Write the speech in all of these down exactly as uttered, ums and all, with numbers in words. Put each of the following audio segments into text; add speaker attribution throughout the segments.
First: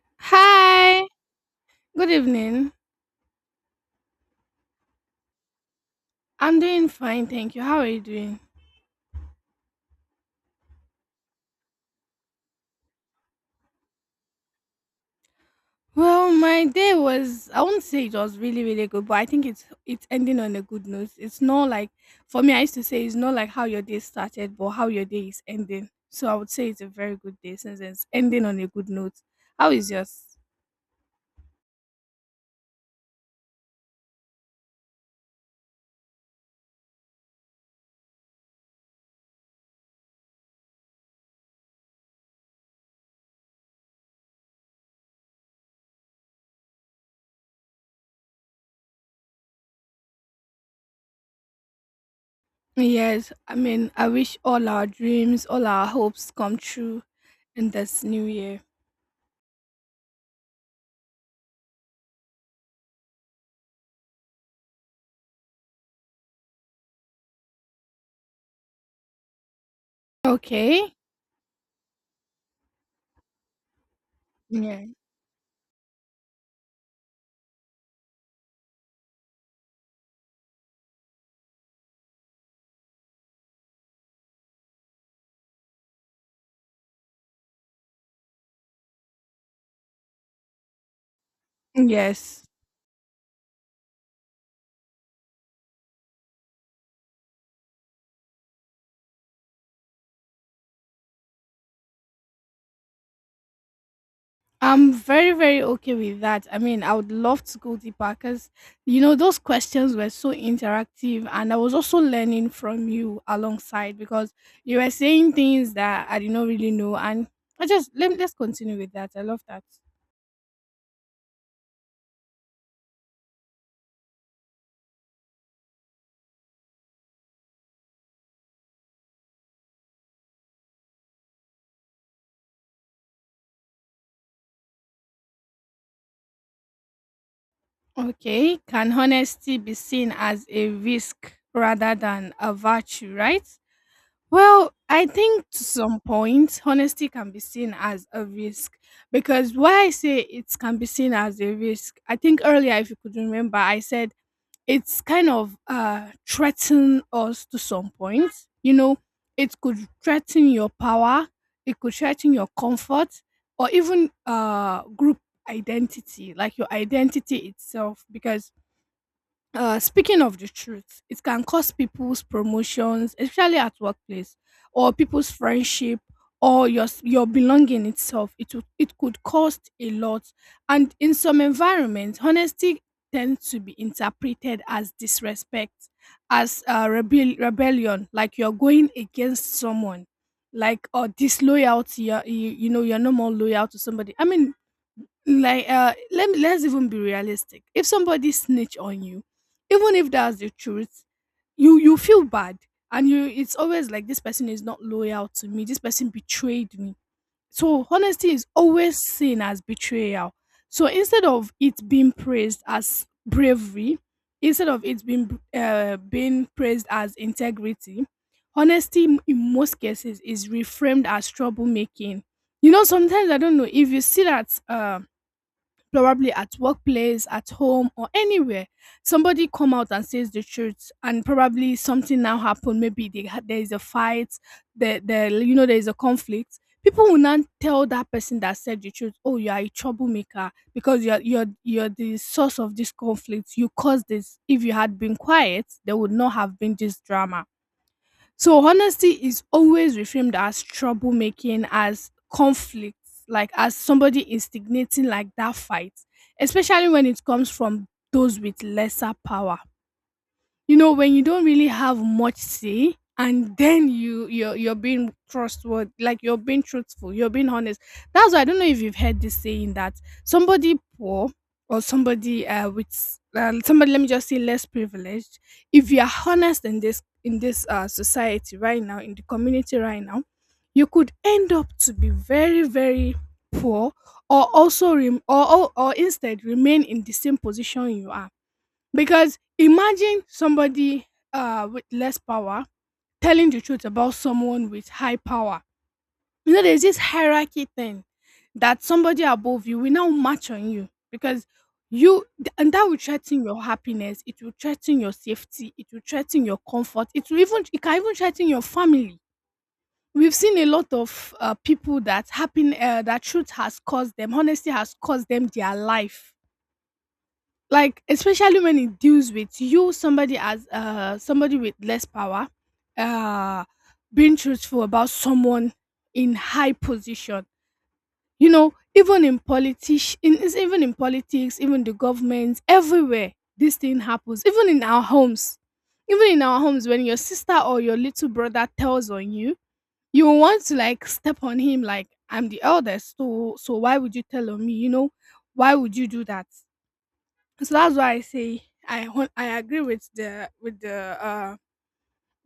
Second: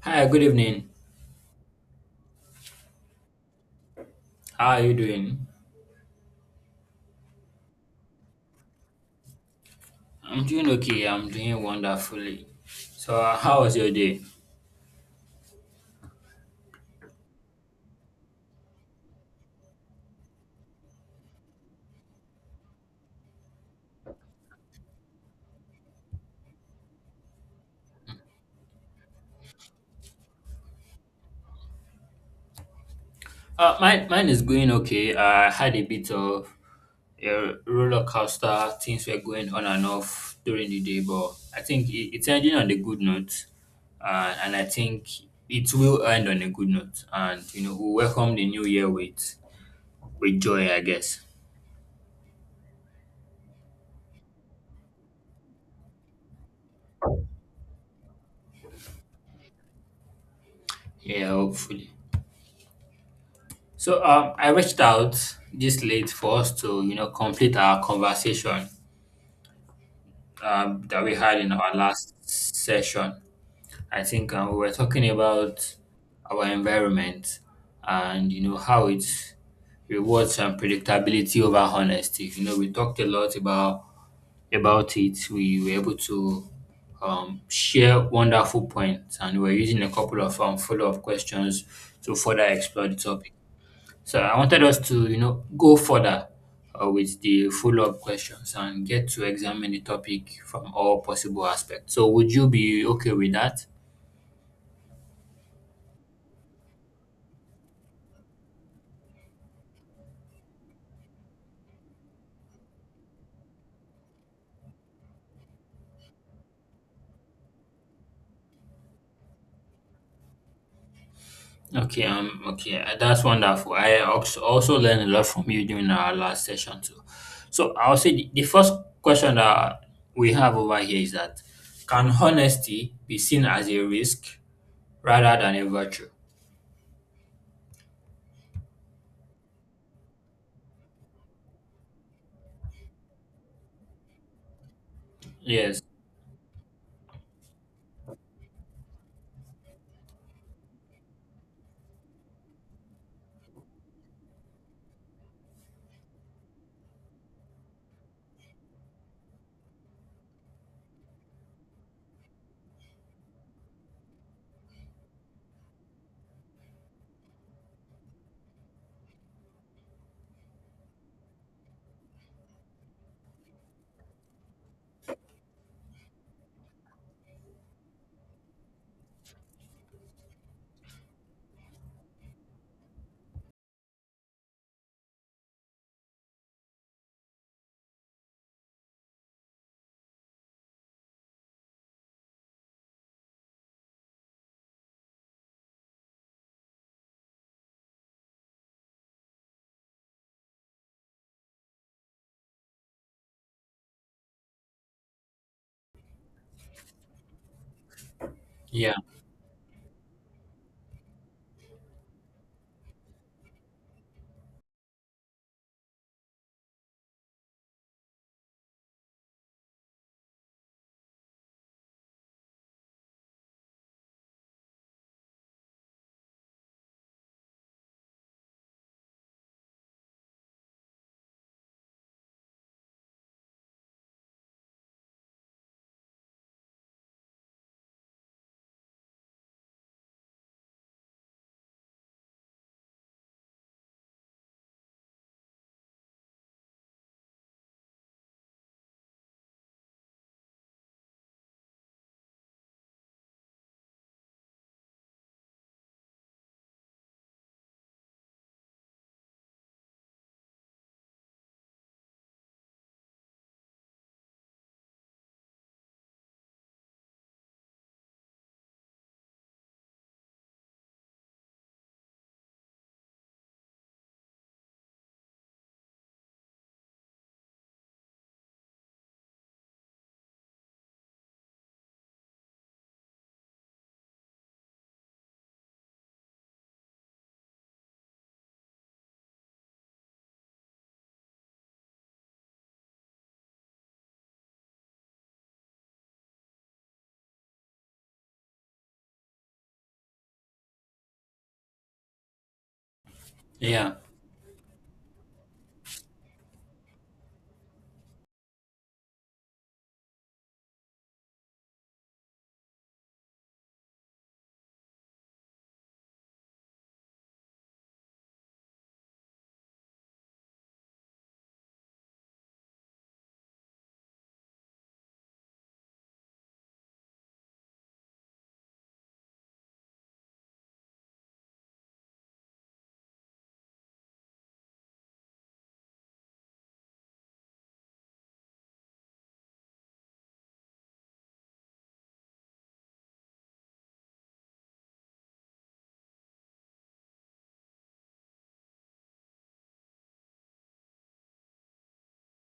Speaker 1: Hi, good evening.
Speaker 2: Hi, good evening.
Speaker 1: How are you doing?
Speaker 2: I'm doing fine, thank you. How are you doing?
Speaker 1: I'm doing okay. I'm doing wonderfully. So, uh, how was your day?
Speaker 2: Well, my day was I won't say it was really, really good, but I think it's it's ending on a good note. It's not like for me I used to say it's not like how your day started, but how your day is ending. So I would say it's a very good day since it's ending on a good note. How is yours?
Speaker 1: Uh, mine, mine is going okay. I had a bit of a roller coaster. Things were going on and off during the day, but I think it, it's ending on a good note. Uh, and I think it will end on a good note. And, you know, we welcome the new year with, with joy, I guess.
Speaker 2: Yes, I mean I wish all our dreams, all our hopes come true in this new year.
Speaker 1: Yeah, hopefully. So, um, I reached out this late for us to, you know, complete our conversation um,
Speaker 2: Okay.
Speaker 1: that we had in our last session. I think um, we were
Speaker 2: Yeah.
Speaker 1: talking about our environment and you know how it rewards um, predictability over honesty. You know, we talked a lot about about it. We were able to um, share wonderful points, and we were using a couple of um, follow up questions to
Speaker 2: Yes.
Speaker 1: further explore the topic. So I wanted us to, you know, go further uh, with the follow-up questions and get to examine the topic from all possible aspects. So would you be okay with that?
Speaker 2: I'm very, very okay with that. I mean, I would love to go deeper because, you know, those questions were so interactive. And I was also learning from you alongside because you were saying things that I did not really know. And I just, let, Let's continue with that. I love that.
Speaker 1: Okay, um, okay, uh, that's wonderful. I also also learned a lot from you during our last session too. So I'll say the, the first question that we have over here is that can honesty be seen as a risk rather than a virtue?
Speaker 2: Okay, can honesty be seen as a risk rather than a virtue, right? Well, I think to
Speaker 1: Yes.
Speaker 2: some point, honesty can be seen as a risk because why I say it can be seen as a risk, I think earlier, if you could remember, I said it's kind of uh, threaten us to some point. You know, it could threaten your power, it could threaten your comfort, or even uh, group identity, like your identity itself, because uh, speaking of the truth, it can cause people's promotions, especially at workplace, or people's friendship, or your s- your belonging itself. It would- it could cost a lot, and in some environments, honesty tends to be interpreted as disrespect, as uh, rebel- rebellion, like you're going against someone, like or disloyalty. You're, you you know you're no more loyal to somebody. I mean, like uh let me let's even be realistic if somebody snitch on you even if that's the truth you you feel bad and you it's always like this person is not loyal to me, this person betrayed me. So honesty is
Speaker 1: Yeah.
Speaker 2: always seen as betrayal, so instead of it being praised as bravery, instead of it being uh, being praised as integrity, honesty m- in most cases is reframed as troublemaking. You know, sometimes I don't know if you see that. Um probably at workplace, at home, or anywhere. Somebody come out and says the truth, and probably something now happened. Maybe they, ha- there is a fight, there, there, you know, there is a conflict. People will not tell that person that said the truth, "Oh, you are a troublemaker because you're you're you're the source of this conflict. You caused this. If you had been quiet, there would not have been this drama." So honesty is always reframed as troublemaking, as conflict, like as somebody instigating like that fight, especially when it comes from those with lesser power. You know, when you don't really have much say and then you you're you're being trustworthy, like you're being truthful, you're being honest. That's why I don't know if you've heard this saying that somebody poor or somebody uh with uh, somebody, let me just say, less privileged, if you are honest in this in this uh society right now, in the community right now, you could end up to be very, very poor, or also rem- or, or or instead remain in the same position you are, because imagine somebody uh, with less power telling the truth about someone with high power. You know, there's this hierarchy thing that somebody above you will now match on you because you, and that will threaten your
Speaker 1: Yeah.
Speaker 2: happiness, it will threaten your safety, it will threaten your comfort, it will even, it can even threaten your family. We've seen a lot of uh, people that happen, uh, that truth has caused them, honesty has caused them their life, like especially when it deals with you somebody as uh somebody with less power uh being truthful about someone in high position. You know, even in politics, in is- even in politics, even the government, everywhere, this thing happens, even in our homes, even in our homes. When your sister or your little brother tells on you, you will want to like step on him, like I'm the eldest, so so why would you tell on me? You know, why would you do that? So that's why I say I hon- I agree with the with the uh,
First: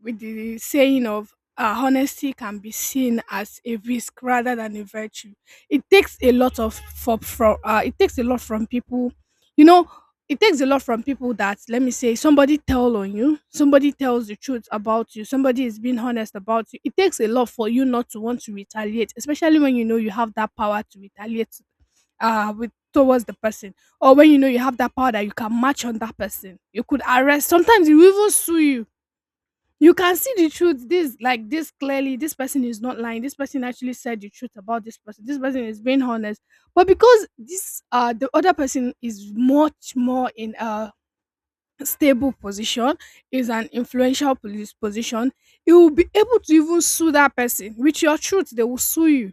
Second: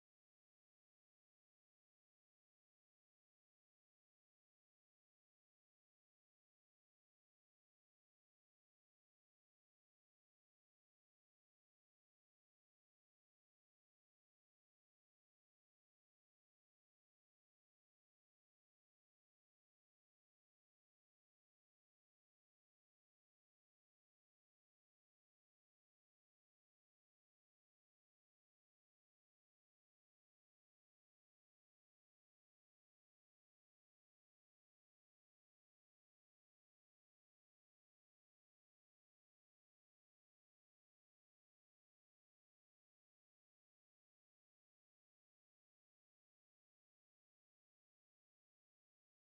Speaker 2: with the saying of uh, honesty can be seen as a risk rather than a virtue. It takes a lot of for, from uh, it takes a lot from people, you know. It takes a lot from people that, let me say, somebody tell on you, somebody tells the truth about you, somebody is being honest about you. It takes a lot for you not to want to retaliate, especially when you know you have that power to retaliate uh with towards the person, or when you know you have that power that you can match on that person. You could arrest, sometimes you even sue you. You can see the truth, this like this clearly. This person is not lying. This person actually said the truth about this person. This person is being honest. But because this uh the other person is much more in a stable position, is an influential police position, you will be able to even sue that person. With your truth, they will sue you.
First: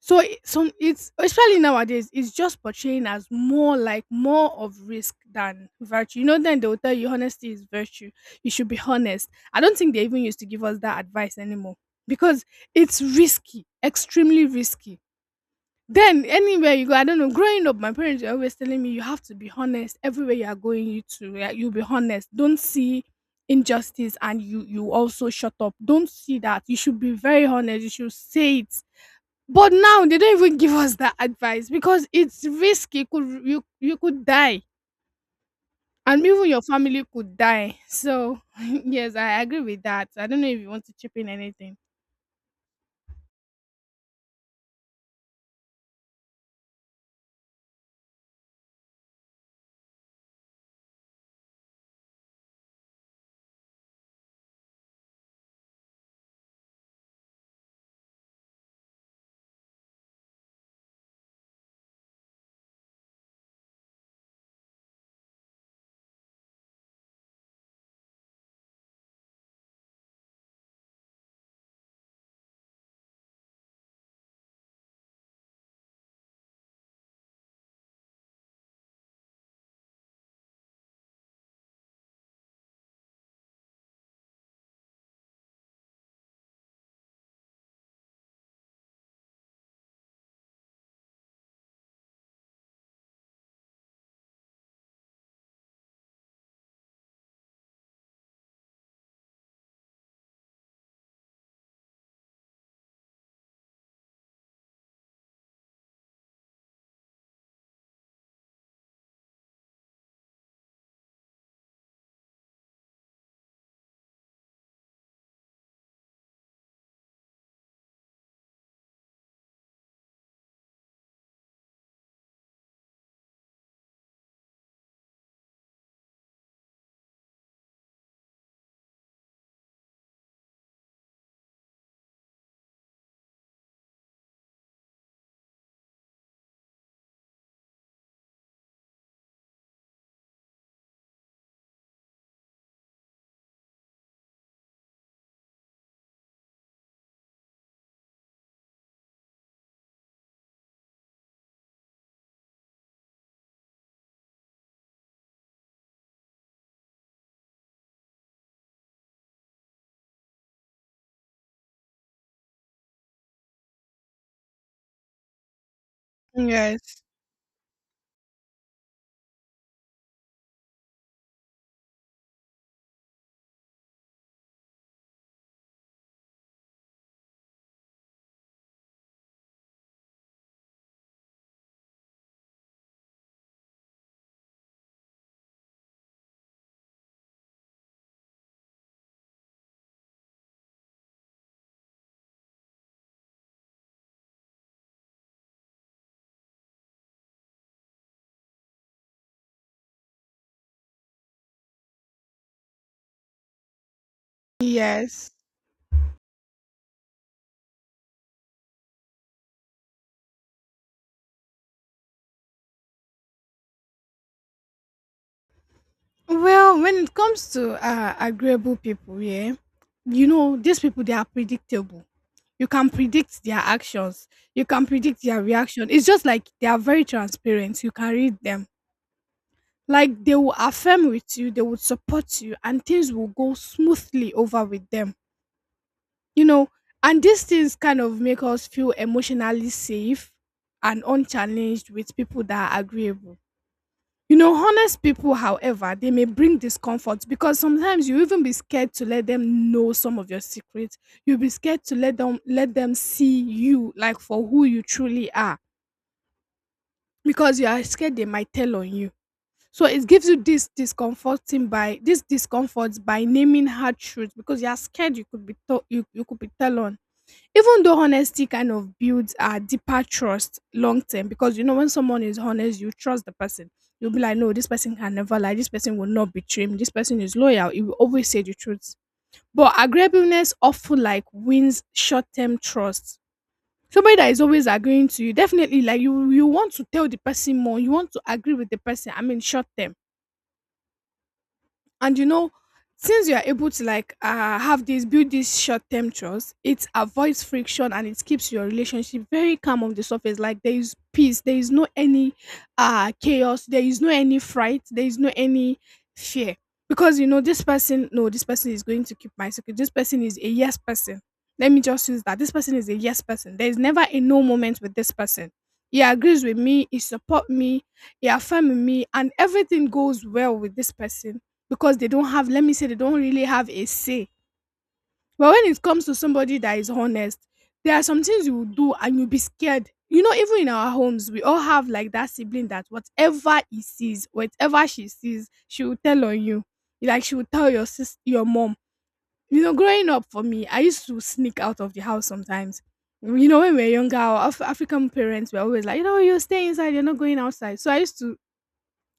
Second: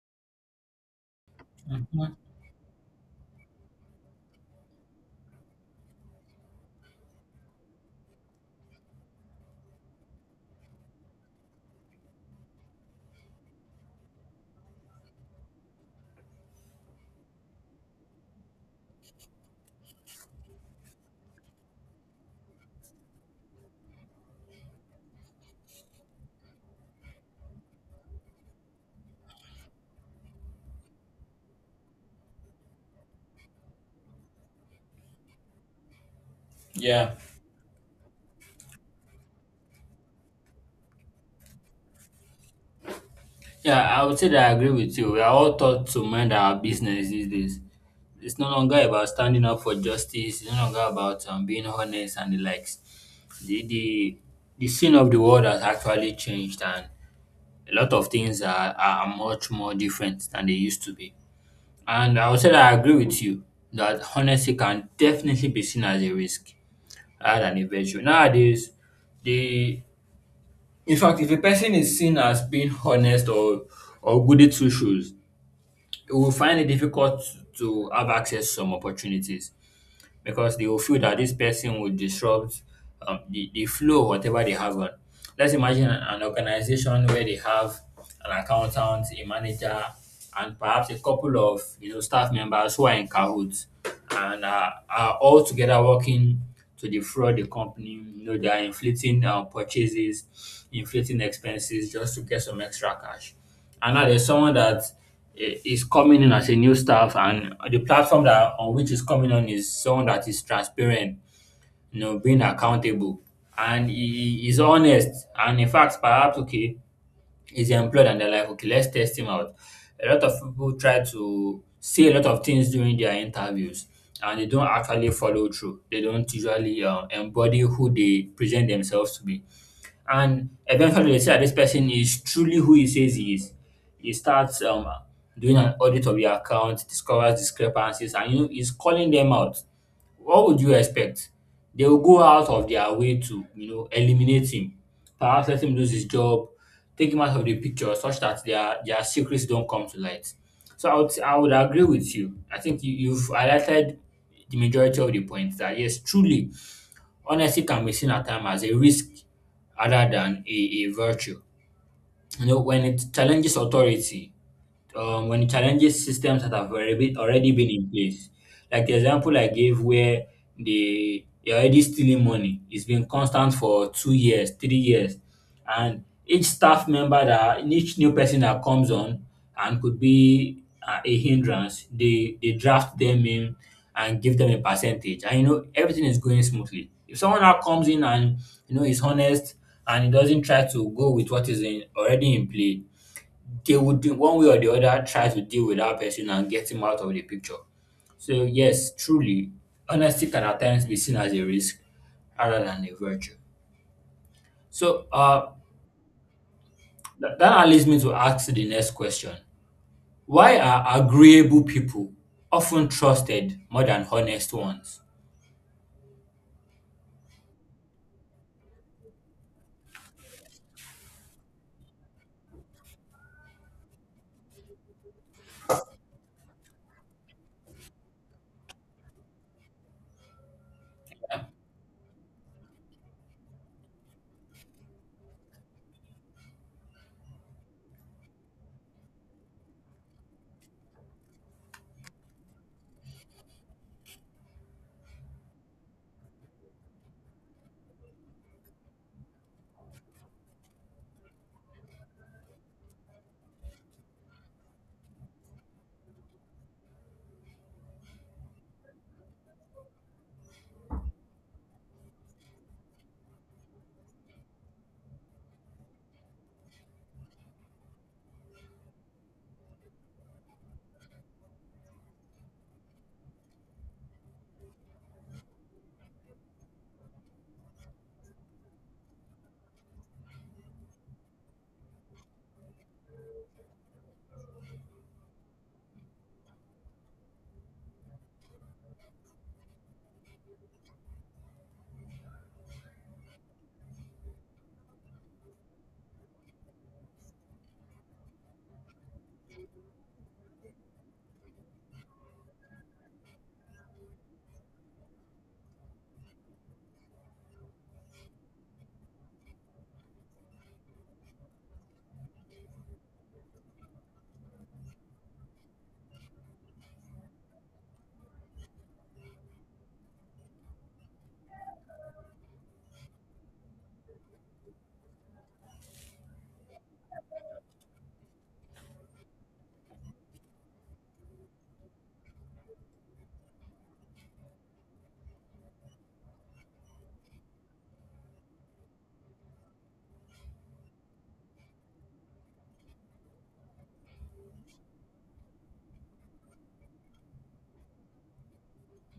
Speaker 2: So it, some it's especially nowadays,
Speaker 1: Mhm.
Speaker 2: it's just portraying as more like more of risk than virtue. You know, then they will tell you honesty is virtue. You should be honest. I don't think they even used to give us that advice anymore because it's risky, extremely risky. Then anywhere you go, I don't know. Growing up, my parents were always telling me you have to be honest everywhere you are going. You to yeah, you be honest. Don't see injustice and you you also shut up. Don't see that. You should be very honest. You should say it, but now they don't even give us that advice because it's risky. You Could you you could die, and even your family
Speaker 1: Yeah.
Speaker 2: could die. So yes, I agree with that. I don't know if you want to chip in anything.
Speaker 1: Yeah, I would say that I agree with you. We are all taught to mind our business these days. It's no longer about standing up for justice. It's no longer about um, being honest and the likes. The, the the scene of the world has actually changed, and a lot of things are, are much more different than they used to be. And I would say that I agree with you that honesty can definitely be seen as a risk rather than a virtue. Nowadays, the in fact, if a person is seen as being honest or or goody two shoes, we will find it difficult to have access to some opportunities because they will feel that this person will disrupt um, the, the flow, whatever they have on. Let's imagine an organization where they have an accountant, a manager, and perhaps a couple of you know staff members who are in cahoots and uh, are all together working to defraud the company. You know, they are inflating uh, purchases, inflating expenses just to get some extra cash. And now there's someone that i- is coming in as a new staff, and the platform that on which is coming on is someone that is transparent, you know, being accountable, and he he is honest. And in fact, perhaps okay, he's employed, and they're like, okay, let's test him out. A lot of people try to say a lot of things during their interviews, and they don't actually follow through. They don't usually uh, embody who they present themselves to be. And eventually, they say that this person is truly who he says he is. He starts um, doing an audit of your account, discovers discrepancies, and you know, he's calling them out. What would you expect? They will go out of their way to, you know, eliminate him, perhaps let him lose his job, take him out of the picture, such that their their secrets don't come to light. So I would I would agree with you. I think you, you've highlighted the majority of the points that yes, truly honesty can be seen at times as a risk rather than a, a virtue. You know, when it challenges authority, um, when it challenges systems that have already
Speaker 2: Yes.
Speaker 1: been, already been in place. Like the example I gave where they, they're already stealing money. It's been constant for two years, three years. And each staff member that, each new person that comes on and could be uh, a hindrance, they, they draft them in and give them a percentage. And you know, everything is going smoothly. If someone now comes in and, you know, is honest and he doesn't try to go with what is in, already in play, they would do one way or the other try to deal with that person and get him out of the picture. So yes, truly, honesty can at times be seen as a risk rather than a virtue. So
Speaker 2: Yes.
Speaker 1: uh, th- that leads me to ask the next question: Why are agreeable people often trusted more than honest ones?
Speaker 2: Well, when it comes to uh, agreeable people, yeah, you know, these people, they are predictable. You can predict their actions, you can predict their reaction. It's just like they are very transparent, you can read them. Like they will affirm with you, they would support you, and things will go smoothly over with them, you know. And these things kind of make us feel emotionally safe and unchallenged with people that are agreeable. You know, honest people, however, they may bring discomfort because sometimes you even be scared to let them know some of your secrets. You'll be scared to let them let them see you like for who you truly are because you are scared they might tell on you. So it gives you this discomforting by this discomfort by naming hard truths because you are scared you could be to- you, you could be tell on. Even though honesty kind of builds a deeper trust long term, because you know when someone is honest, you trust the person. You'll be like, no, this person can never lie. This person will not betray me. This person is loyal. He will always say the truth. But agreeableness often like wins short term trust. Somebody that is always agreeing to you, definitely like you you want to tell the person more. You want to agree with the person. I mean, short term, and you know, since you are able to like uh, have this build this short term trust, it avoids friction and it keeps your relationship very calm on the surface. Like there is peace, there is no any uh chaos, there is no any fright, there is no any fear, because you know this person, no, this person is going to keep my secret, this person is a yes person. Let me just use that, this person is a yes person, there is never a no moment with this person. He agrees with me, he support me, he affirm me, and everything goes well with this person because they don't have, let me say they don't really have a say. But when it comes to somebody that is honest, there are some things you will do and you'll be scared. You know, even in our homes, we all have like that sibling that whatever he sees, whatever she sees, she will tell on you. Like she will tell your sis your mom. You know, growing up for me, I used to sneak out of the house sometimes. You know, when we were younger, our Af- african parents were always like, you know, you stay inside, you're not going outside. So I used to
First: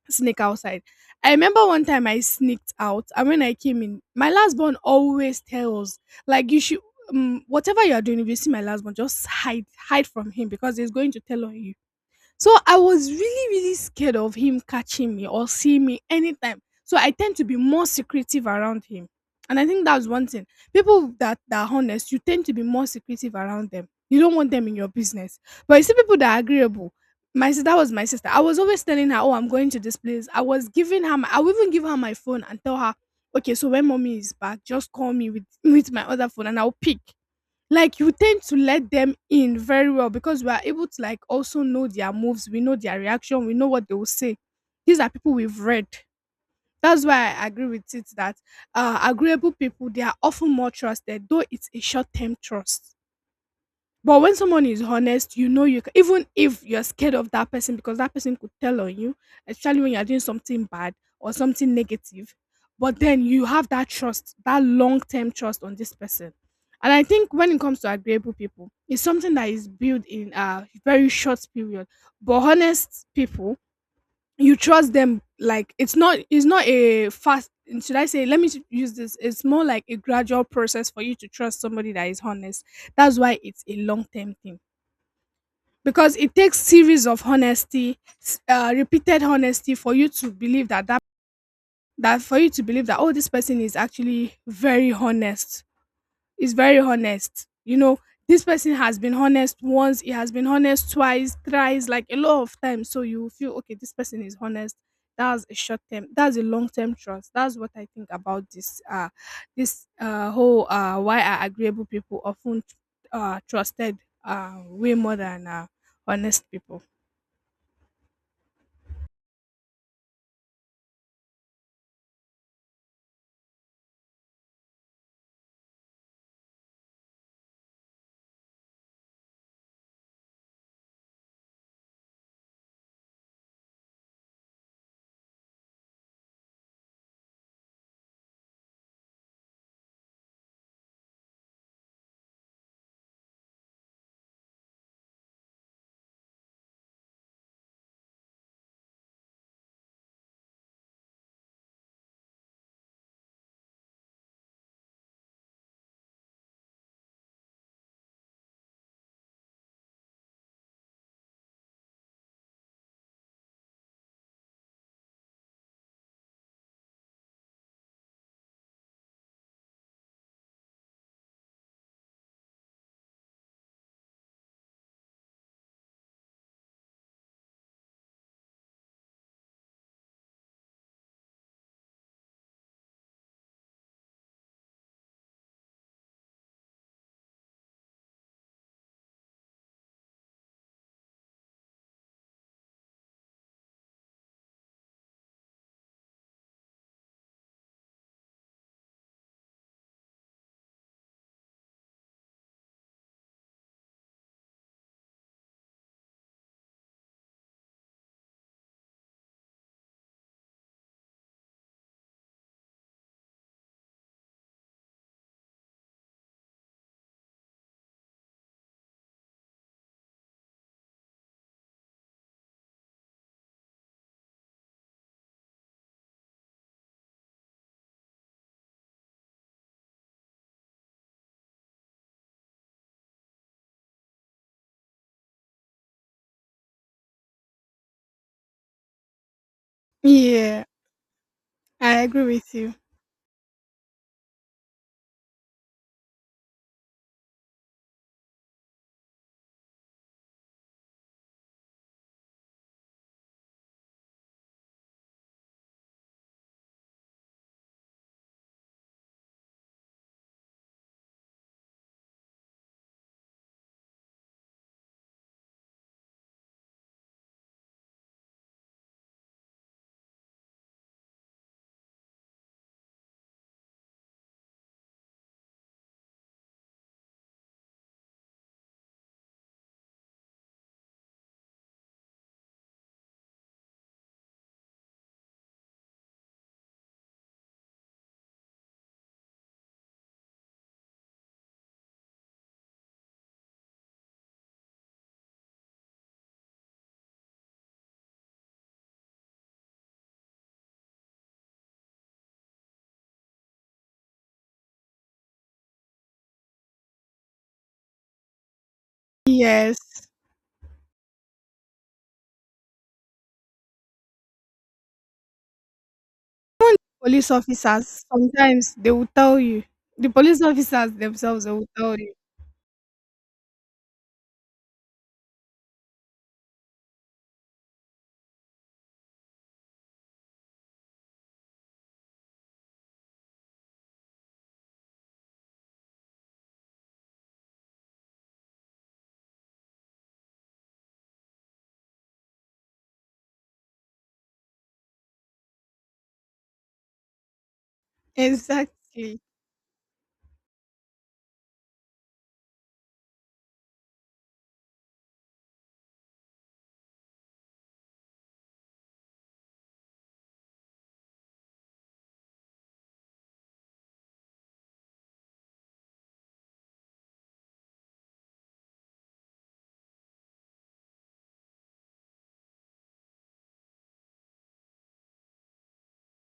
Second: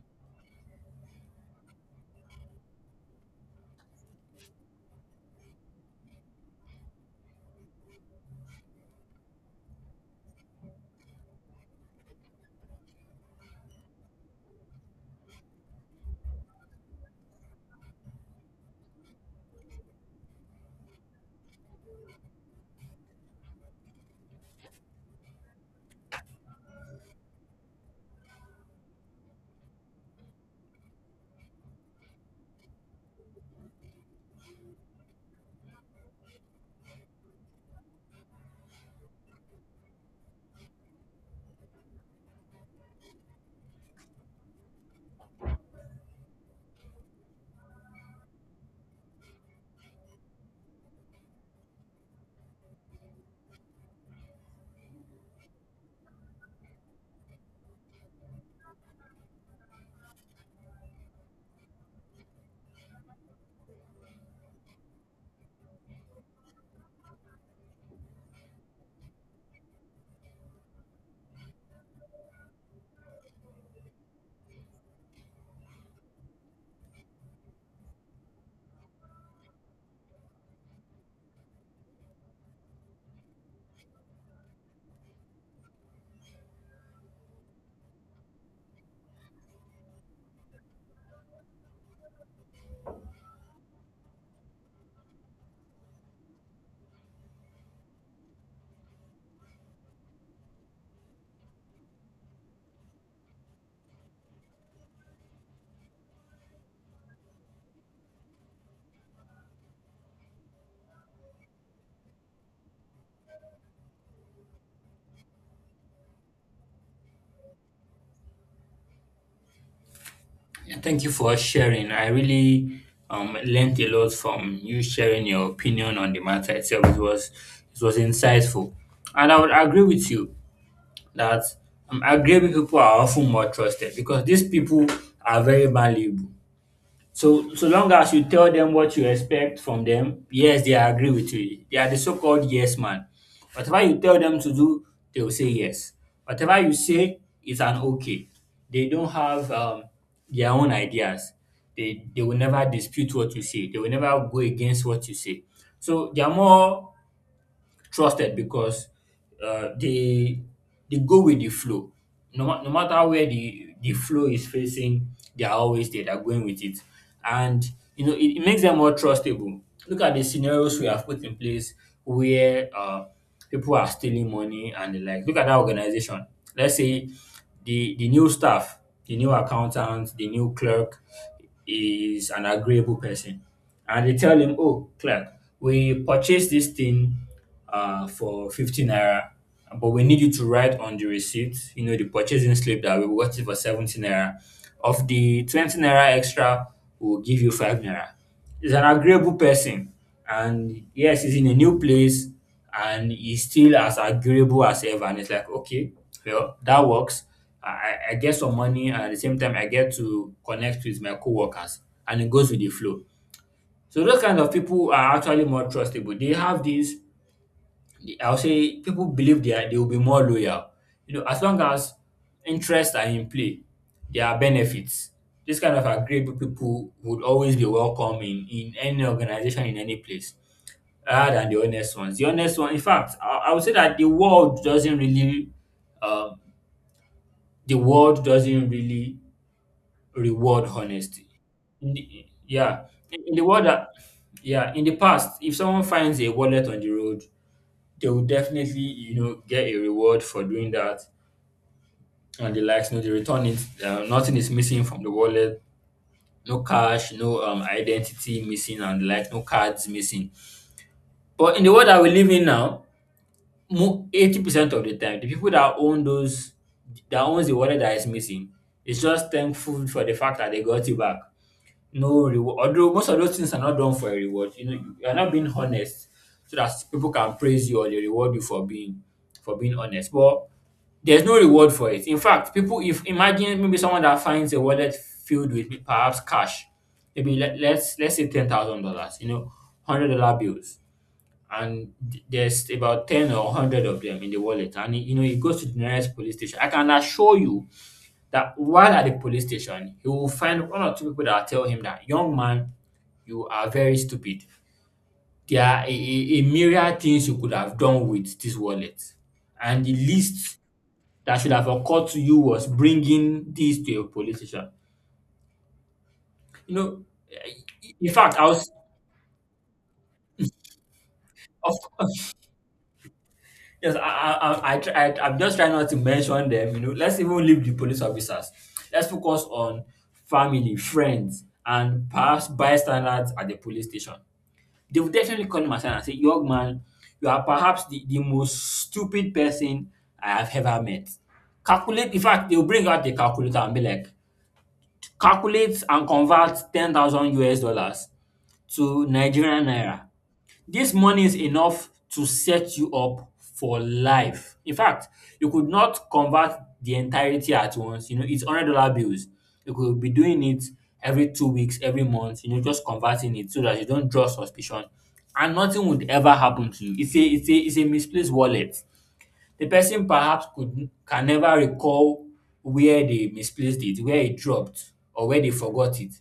Speaker 2: sneak outside. I remember one time I sneaked out, and when I came in, my last born always tells like you should um, whatever you are doing. If you see my last born, just hide, hide from him because he's going to tell on you. So I was really, really scared of him catching me or seeing me anytime. So I tend to be more secretive around him. And I think that's one thing. People that, that are honest, you tend to be more secretive around them. You don't want them in your business. But you see people that are agreeable. My sister, that was my sister. I was always telling her, "Oh, I'm going to this place." I was giving her my, I would even give her my phone and tell her, "Okay, so when mommy is back, just call me with, with my other phone and I'll pick," like you tend to let them in very well, because we are able to like also know their moves, we know their reaction, we know what they will say. These are people we've read. That's why I agree with it, that uh, agreeable people, they are often more trusted, though it's a short-term trust. But when someone is honest, you know you can, even if you're scared of that person because that person could tell on you, especially when you're doing something bad or something negative. But then you have that trust, that long term trust on this person. And I think when it comes to agreeable people, it's something that is built in a very short period. But honest people, you trust them, like it's not it's not a fast, should I say, let me use this, it's more like a gradual process for you to trust somebody that is honest. That's why it's a long term thing. Because it takes series of honesty s- uh, repeated honesty for you to believe that that that for you to believe that, oh, this person is actually very honest, is very honest. You know, this person has been honest once, he has been honest twice, thrice, like a lot of times. So you feel okay, this person is honest. That's a short term. That's a long term trust. That's what I think about this. Uh, this uh whole uh why are agreeable people often uh trusted uh way more than uh honest people.
Speaker 1: And thank you for sharing. I really um, learned a lot from you sharing your opinion on the matter itself. It was it was insightful, and I would agree with you that um, agreeable people are often more trusted because these people are very malleable. So so long as you tell them what you expect from them, yes, they agree with you. They are the so-called yes man. Whatever you tell them to do, they will say yes. Whatever you say is an okay. They don't have um, their own ideas. They they will never dispute what you say. They will never go against what you say. So they are more trusted because uh, they they go with the flow. No, ma- no matter where the the flow is facing, they are always there. They're going with it, and you know it, it makes them more trustable. Look at the scenarios we have put in place where uh, people are stealing money and the like. Look at that organization. Let's say the the new staff, the new accountant, the new clerk is an agreeable person, and they tell him, "Oh, clerk, we purchased this thing uh, for fifty naira, but we need you to write on the receipt, you know, the purchasing slip that we bought it for seventy naira. Of the twenty naira extra, we'll give you five naira." He's an agreeable person, and yes, he's in a new place and he's still as agreeable as ever. And it's like, okay, well, that works. I, I I get some money, and at the same time, I get to connect with my coworkers, and it goes with the flow. So those kind of people are actually more trustable. They have this. I'll say people believe they are, they will be more loyal. You know, as long as interests are in play, there are benefits. This kind of agreeable people would always be welcome in, in any organization, in any place rather than the honest ones. The honest one, in fact, I, I would say that the world doesn't really, um, the world doesn't really
Speaker 2: Yeah,
Speaker 1: reward honesty. In
Speaker 2: I agree
Speaker 1: the,
Speaker 2: with you.
Speaker 1: yeah, in, in the world that, yeah, in the past, if someone finds a wallet on the road, they will definitely, you know, get a reward for doing that and the likes. No, they return it. Uh, nothing is missing from the wallet. No cash, no um, identity missing and the like, no cards missing. But in the world that we live in now, mo- eighty percent of the time, the people that own those, that owns the wallet that is missing, is just thankful for the fact that they got it back. No reward. Although most of those things are not done for a reward. You know, you you are not being honest so that people can praise you or they reward you for being for being honest. But there's no reward for it. In fact, people, if imagine maybe someone that finds a wallet filled with perhaps cash, maybe let, let's let's say ten thousand dollars, you know, hundred dollar bills and th- there's about ten or a hundred of them in the wallet and he- you know he goes to the nearest police station. I can assure you that while at the police station he will find one or two people that will tell him that young man, you are very stupid. There are a, a, a myriad things you could have done with this wallet,
Speaker 2: Yes,
Speaker 1: and the least that should have occurred to you was bringing this to a police station. You know,
Speaker 2: police
Speaker 1: eh,
Speaker 2: officers
Speaker 1: in fact i was
Speaker 2: sometimes they will tell you. The police officers themselves they will tell you.
Speaker 1: of Yes, I, I, I, I, try- I, I'm just trying not to mention them. You know, let's even leave the police officers. Let's focus on family, friends, and perhaps bystanders at the police station. They will definitely call him aside and say, "Young man, you are perhaps the, the most stupid person I have ever met." Calculate. In fact, they will bring out the calculator and be like, "Calculate and convert ten thousand U S dollars to
Speaker 2: Exactly.
Speaker 1: Nigerian naira." This money is enough to set you up for life. In fact, you could not convert the entirety at once. You know, it's hundred dollar bills. You could be doing it every two weeks, every month. You know, just converting it so that you don't draw suspicion, and nothing would ever happen to you. It's a it's a it's a misplaced wallet. The person perhaps could can never recall where they misplaced it, where it dropped, or where they forgot it.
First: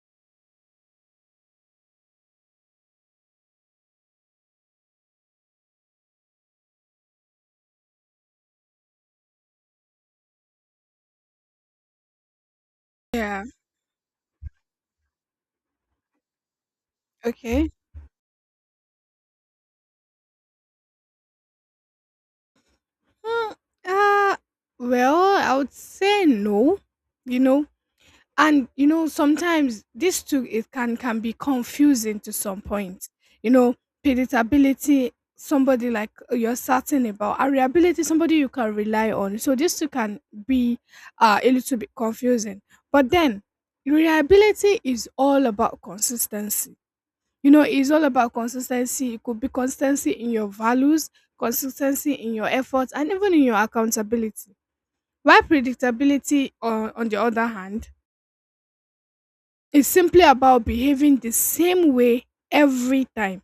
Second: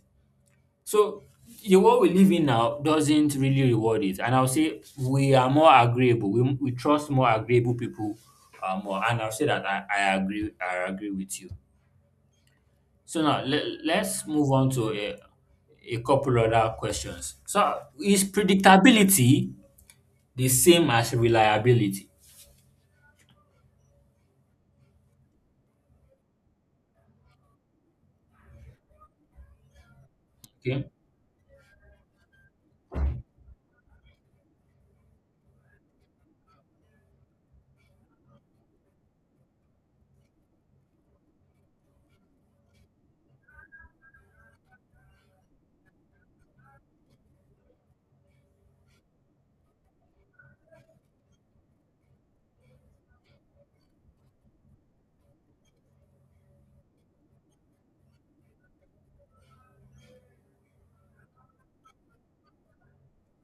Speaker 1: So the world we live in now doesn't really reward it, and I'll say we are more agreeable. We, we trust more agreeable people uh, more, and I'll say that I, I agree. I agree with you. So
Speaker 2: Yeah.
Speaker 1: now let, let's move on to a, a couple other questions. So
Speaker 2: Okay.
Speaker 1: is predictability the same as reliability?
Speaker 2: Hmm. Uh, well, I would say no, you know. And you know, sometimes this too it
Speaker 1: Okay.
Speaker 2: can can be confusing to some point. You know, predictability, somebody like you're certain about, and reliability, somebody you can rely on. So this two can be uh, a little bit confusing. But then reliability is all about consistency. You know, it's all about consistency. It could be consistency in your values, consistency in your efforts, and even in your accountability. While predictability, uh, on the other hand, is simply about behaving the same way every time.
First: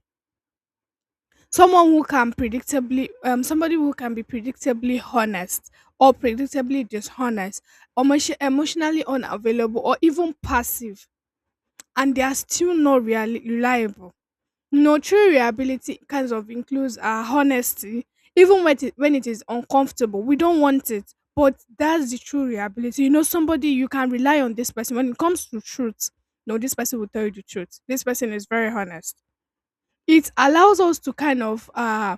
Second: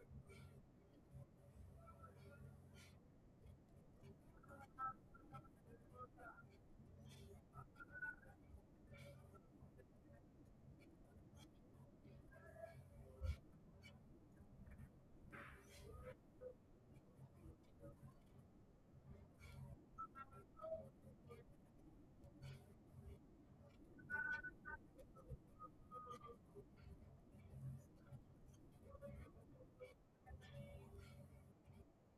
Speaker 2: Someone who can predictably, um, somebody who can be predictably honest or predictably dishonest, emotion- emotionally unavailable, or even passive, and they are still not reali- reliable. No, true reliability kinds of includes our honesty, even when it, when it is uncomfortable. We don't want it, but that's the true reliability. You know, somebody you can rely on this person when it comes to truth. No, this person will tell you the truth. This person is very honest. It allows us to kind of uh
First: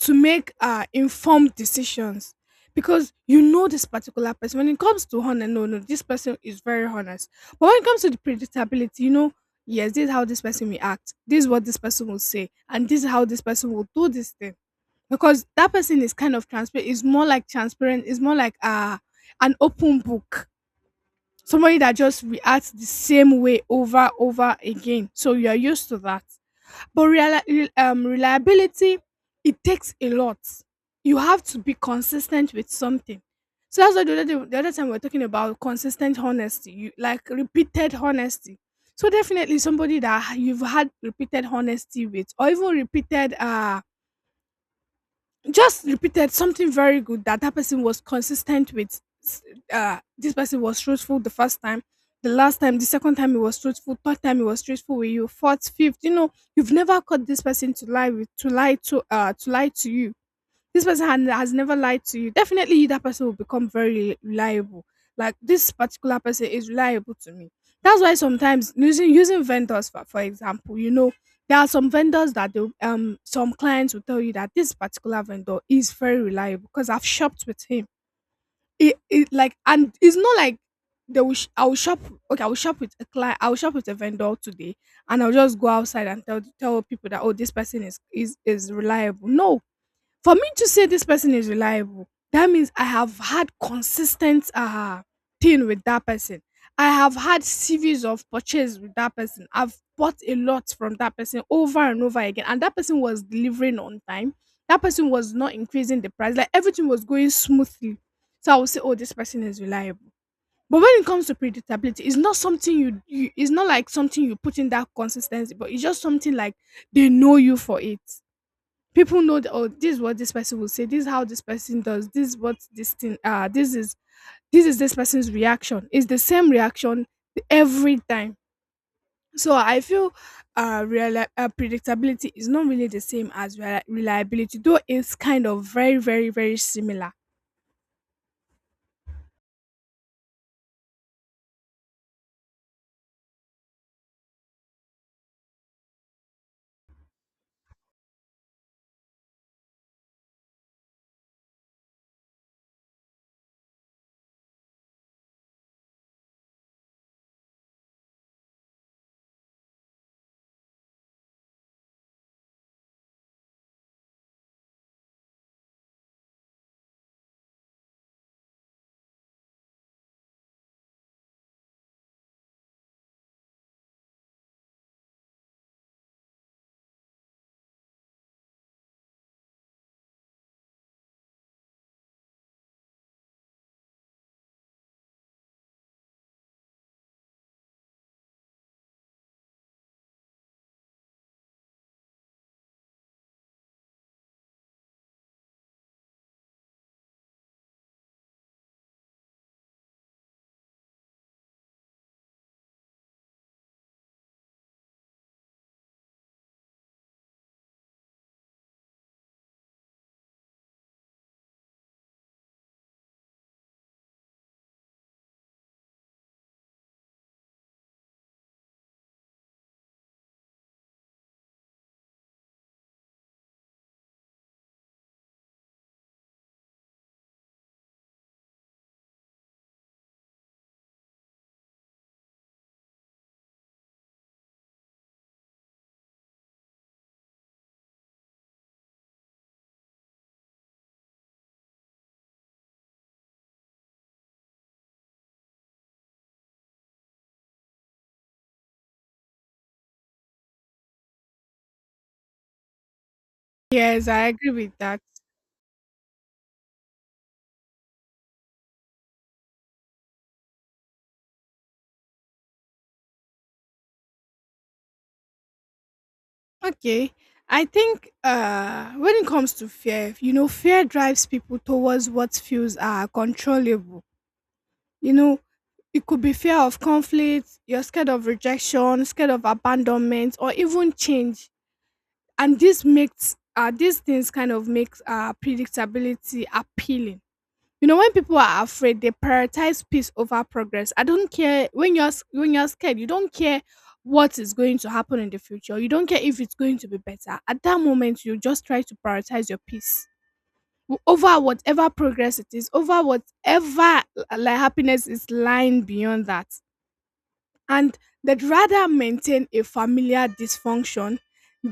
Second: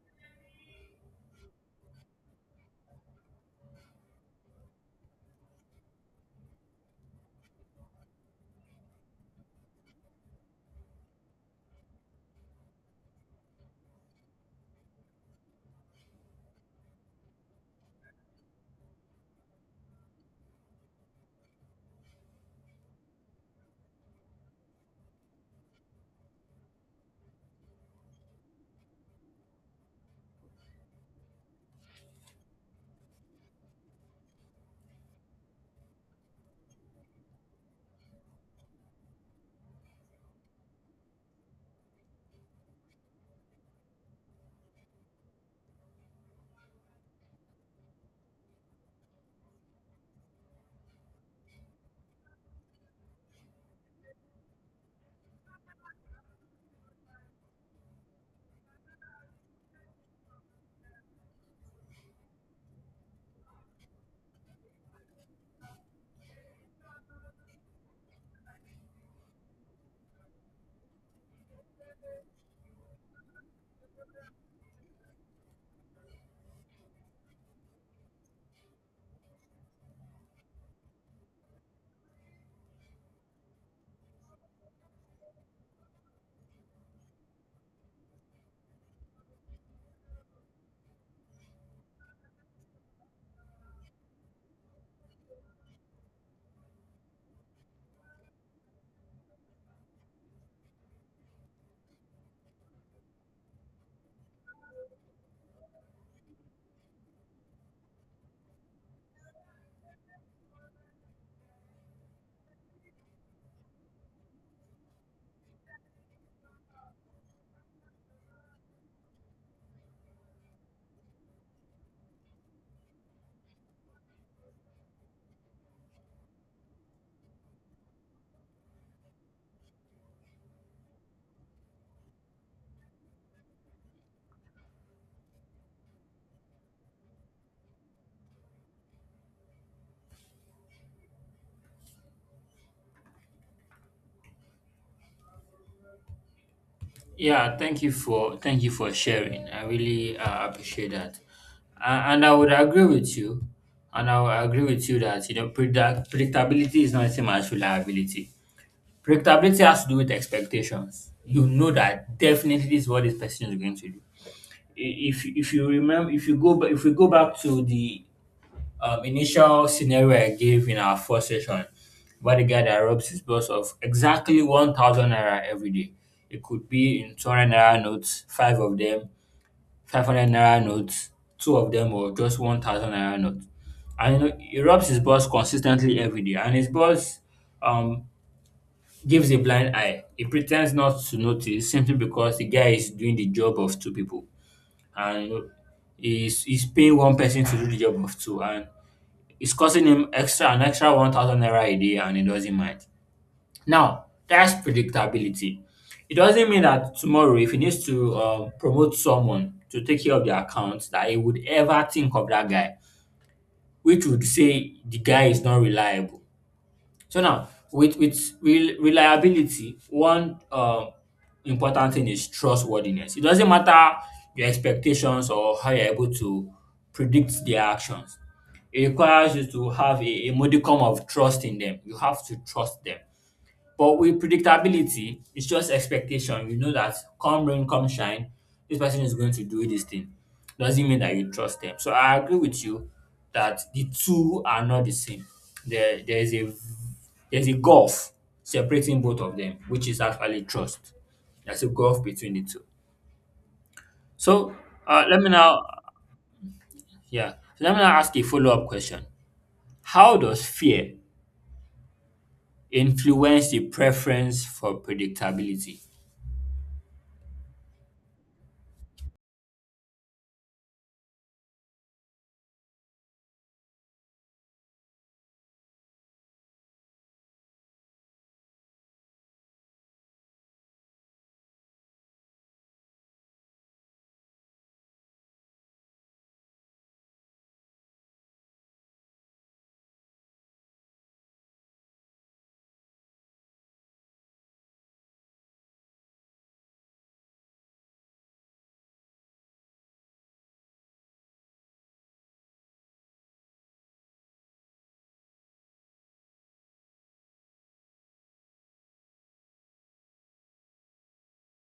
Speaker 2: to make uh, informed decisions because you know this particular person. When it comes to honor, no, no, this person is very honest. But when it comes to the predictability, you know, yes, this is how this person will act. This is what this person will say, and this is how this person will do this thing. Because that person is kind of transparent. It's more like transparent. It's more like uh, an open book. Somebody that just reacts the same way over over again. So you are used to that. But reali um, reliability, it takes a lot. You have to be consistent with something. So that's why the other, day, the other time we were talking about consistent honesty, you, like repeated honesty. So definitely somebody that you've had repeated honesty with, or even repeated uh just repeated something very good that that person was consistent with. S- Uh, this person was truthful the first time, the last time, the second time he was truthful, third time he was truthful with you, fourth, fifth. You know, you've never caught this person to lie with, to lie to, uh, to lie to you. This person had, has never lied to you. Definitely, that person will become very reliable. Like this particular person is reliable to me. That's why sometimes using using vendors for, for example, you know, there are some vendors that they, um some clients will tell you that this particular vendor is very reliable because I've shopped with him. It, it like and it's not like they will sh- I will shop, okay, I will shop with a client, I will shop with a vendor today and I'll just go outside and tell tell people that, oh, this person is is is reliable. No, for me to say this person is reliable, that means I have had consistent uh thing with that person. I have had series of purchase with that person. I've bought a lot from that person over and over again. And that person was delivering on time. That person was not increasing the price. Like everything was going smoothly. So I would say, oh, this person is reliable. But when it comes to predictability, it's not something you, you it's not like something you put in that consistency, but it's just something like they know you for it. People know that, oh, this is what this person will say, this is how this person does, this is what this thing uh this is, this is this person's reaction, it's the same reaction every time. So I feel uh, reali- uh predictability is not really the same as reli- reliability, though it's kind of very, very, very similar.
Speaker 1: Yeah, thank you for thank you for sharing. I really uh, appreciate that, uh, and I would agree with you. And I would agree with you that you know predict- predictability is not the same as reliability. Predictability has to do with expectations. You know that definitely this is what this person is going to do. I- If if you remember, if you go ba- if we go back to the um, initial scenario I gave in our first session, about the guy that robs his boss of exactly one thousand naira every day. It could be in two hundred naira notes, five of them, five hundred naira notes, two of them, or just one thousand naira notes. And you know, he robs his boss consistently every day, and his boss um, gives a blind eye. He pretends not to notice simply because the guy is doing the job of two people. And you know, he's, he's paying one person to do the job of two. And it's costing him extra an extra one thousand naira a day and he doesn't mind. Now, that's predictability. It doesn't mean that tomorrow, if he needs to um, promote someone to take care of the account, that he would ever think of that guy, which would say the guy is not reliable. So now, with with rel- reliability, one um, important thing is trustworthiness. It doesn't matter your expectations or how you're able to predict their actions. It requires you to have a, a modicum of trust in them. You have to trust them. But with predictability, it's just expectation. You know that come rain, come shine, this person is going to do this thing. Doesn't mean that you trust them. So I agree with you that the two are not the same. There, there is a there's a gulf separating both of them, which is actually trust. There's a gulf between the two.
Speaker 2: Yes, I agree
Speaker 1: So
Speaker 2: with that.
Speaker 1: uh, let me now, yeah, so let me now ask a follow up question. How does fear influence the preference for predictability?
Speaker 2: Okay, I think uh when it comes to fear, you know, fear drives people towards what feels uh controllable. You know, it could be fear of conflict, you're scared of rejection, scared of abandonment, or even change. And this makes uh, these things kind of makes uh, predictability appealing. You know, when people are afraid, they prioritize peace over progress. I don't care, when you're s- when you're scared, you don't care what is going to happen in the future. You don't care if it's going to be better. At that moment, you just try to prioritize your peace w- over whatever progress it is, over whatever uh, like happiness is lying beyond that, and they'd rather maintain a familiar dysfunction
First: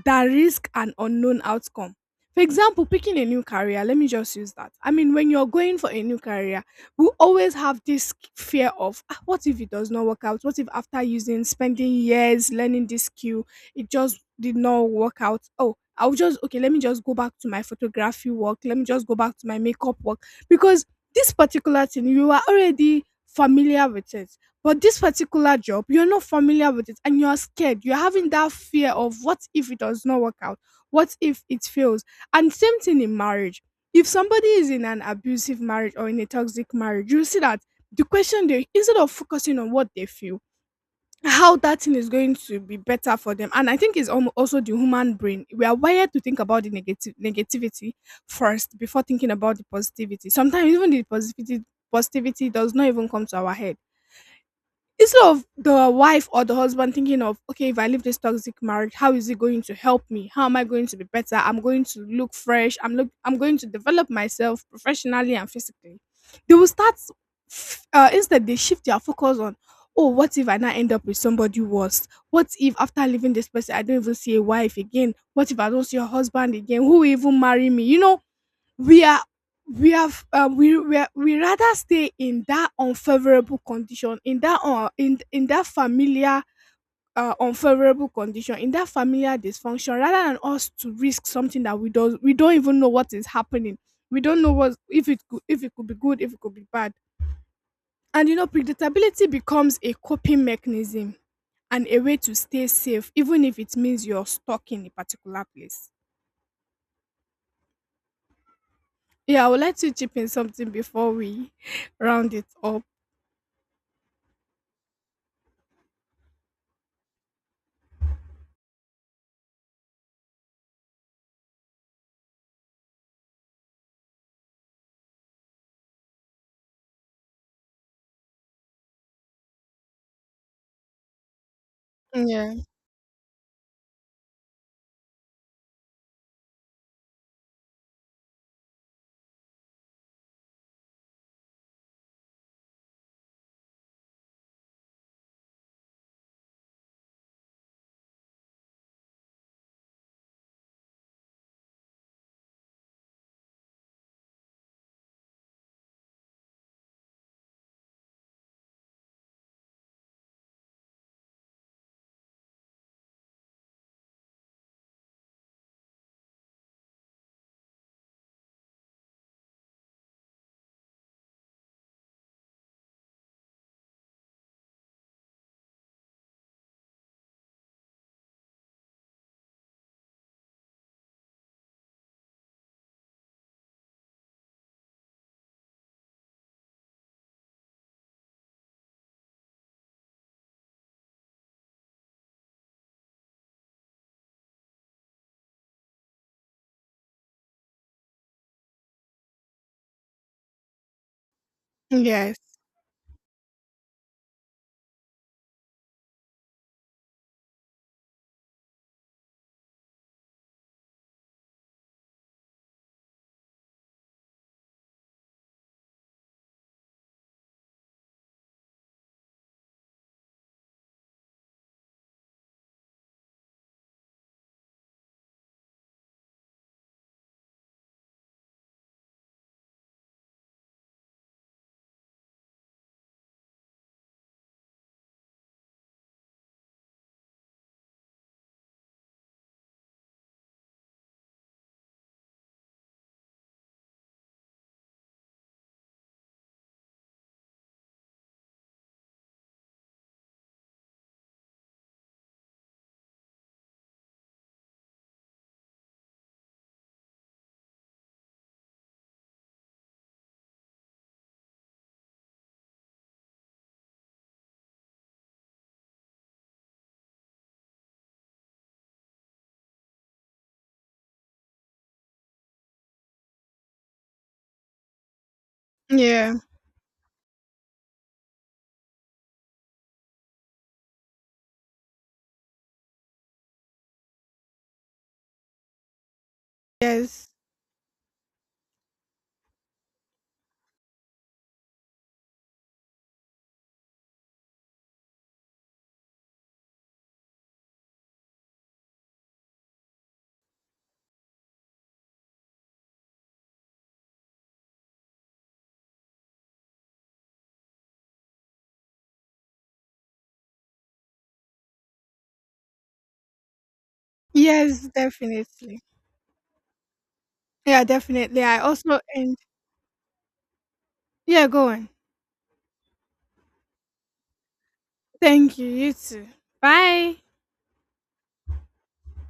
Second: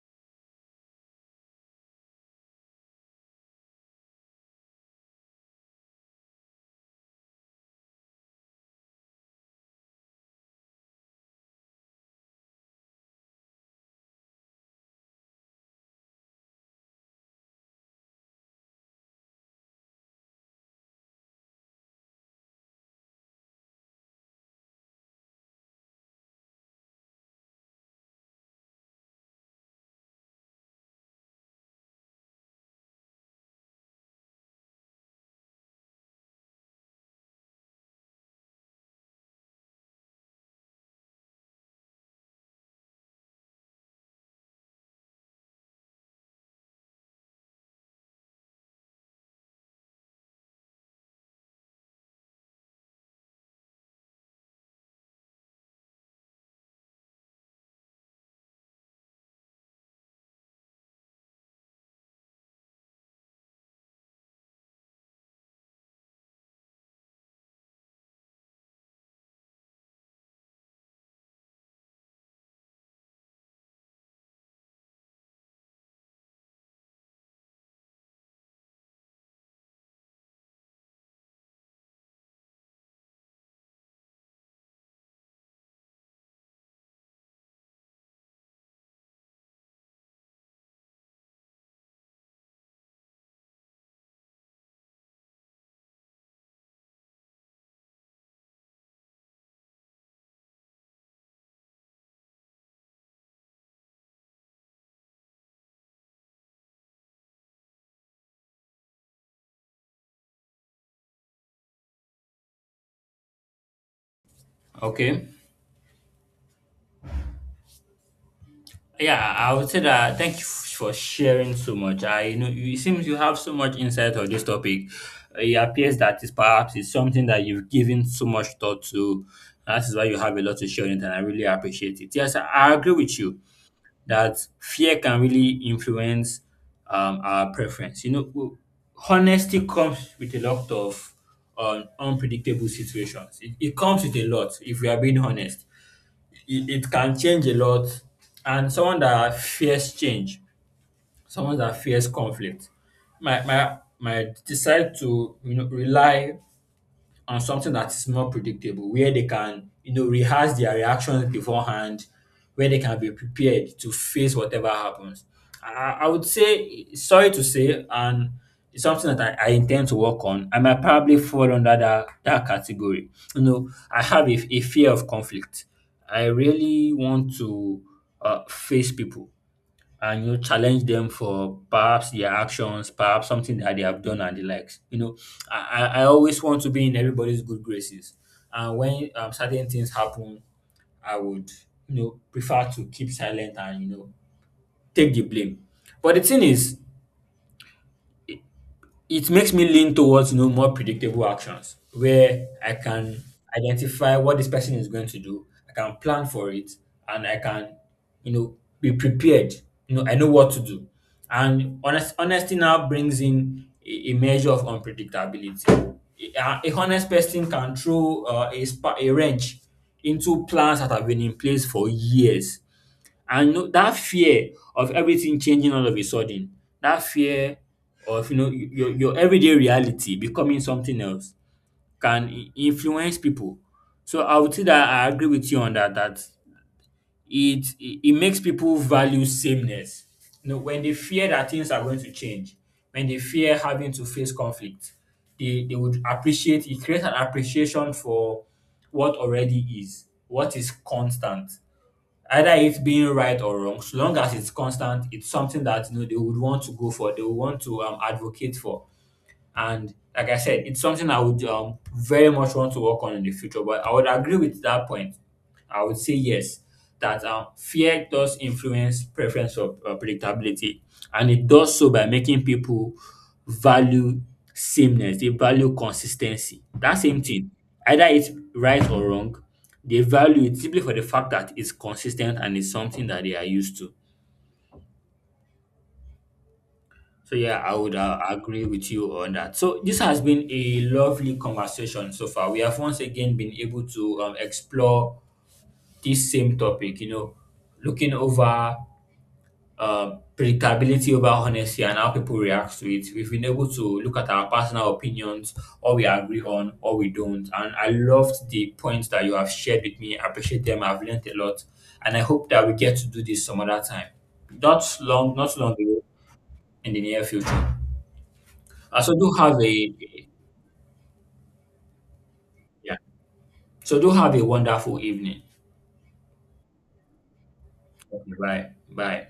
Speaker 2: than risk an unknown outcome. For example, picking a new career, let me just use that. I mean, when you're going for a new career, we always have this fear of, "Ah, what if it does not work out? What if after using, spending years learning this skill, it just did not work out? Oh, I'll just, okay, let me just go back to my photography work. Let me just go back to my makeup work." Because this particular thing, you are already familiar with it, but this particular job, you're not familiar with it and you're scared. You're having that fear of what if it does not work out? What if it fails? And same thing in marriage. If somebody is in an abusive marriage or in a toxic marriage, you see that the question they instead of focusing on what they feel, how that thing is going to be better for them. And I think it's almo- also the human brain. We are wired to think about the negative negativity first before thinking about the positivity. Sometimes even the positivity positivity does not even come to our head. Instead of the wife or the husband thinking of, okay, if I leave this toxic marriage, how is it going to help me, how am I going to be better, I'm going to look fresh, I'm look I'm going to develop myself professionally and physically, they will start f- uh, instead they shift their focus on, oh, what if I now end up with somebody worse, what if after leaving this person I don't even see a wife again, what if I don't see a husband again, who will even marry me, you know, we are we have um, we, we are- we rather stay in that unfavorable condition, in that uh, in in that familiar uh, unfavorable condition, in that familiar dysfunction, rather than us to risk something that we don't we don't even know what is happening. We don't know what if it could, if it could be good, if it could be bad. And you know, predictability becomes a coping mechanism and a way to stay safe, even if it means you're stuck in a particular place. Yeah, I would like to chip in something before we round it up.
Speaker 1: Okay. Yeah, I would say that thank you f- for sharing so much. I you know you- it seems you have so much insight on this topic. It appears that it's perhaps it's something that you've given so much thought to. That is why you have a lot to share on it, and I really appreciate it. Yes, I
Speaker 2: Yeah.
Speaker 1: I agree with you that fear can really influence um, our preference. You know, w- honesty comes with a lot of um, unpredictable situations. It, it comes with a lot, if we are being honest. It, it can change a lot. And someone that fears change, someone that fears conflict, might, might, might decide to you know, rely on something that is more predictable, where they can, you know, rehearse their reactions beforehand, where they can be prepared to face whatever happens. I, I would say, sorry to say, and it's something that I, I intend to work on. I might probably fall under that, that category. You know, I have a, a fear of conflict. I really want to uh, face people and you challenge them for perhaps their actions perhaps something that they have done and the likes you know i i I always want to be in everybody's good graces and when um, certain things happen I would you know prefer to keep silent and you know take the blame but the thing is it makes me lean towards you know more predictable actions
Speaker 2: Yes.
Speaker 1: where I can identify what this person is going to do. I can plan for it, and I can you know be prepared. You know I know what to do, and honest honesty now brings in a, a measure of unpredictability. A, a honest person can throw uh, a spa, a wrench into plans that have been in place for years and no, that fear of everything changing all of a sudden, that fear of you know y- your your everyday reality becoming something else can i- influence people. So I would say that I agree with you on that. That it it, it makes people value sameness. You know, when they fear that things are going to change, when they fear having to face conflict, they they would appreciate. It creates an appreciation for what already is, what is constant. Either it being right or wrong, so long as it's constant, it's something that you know they would want to go for, they would want to um, advocate for. And like I said, it's something I would um, very much want to work on in the future. But I would agree with that point. I would say yes, that um, fear does influence preference for uh, predictability, and it does so by making people value sameness. They value
Speaker 2: Yeah.
Speaker 1: consistency. That same thing, either it's right or wrong, they value it simply for the fact that it's consistent and it's something that they are used to.
Speaker 2: Yes.
Speaker 1: So yeah, I would uh, agree with you on that. So this has been a lovely conversation so far. We have once again been able to um, explore this same topic, you know, looking over uh, predictability over honesty and how people react to it. We've been able to look at our personal opinions, or we agree on, or we don't. And I loved the points that you have shared with me. I appreciate them. I've learned a lot. And I hope that we get to do this some other time.
Speaker 2: Yes,
Speaker 1: Not long, not long
Speaker 2: definitely.
Speaker 1: ago in the near future.
Speaker 2: Yeah, definitely. I also
Speaker 1: Uh, so do
Speaker 2: end.
Speaker 1: have a
Speaker 2: Yeah, go on.
Speaker 1: yeah. So do have a wonderful evening.
Speaker 2: Thank you. You too. Bye.
Speaker 1: Okay, bye. Bye.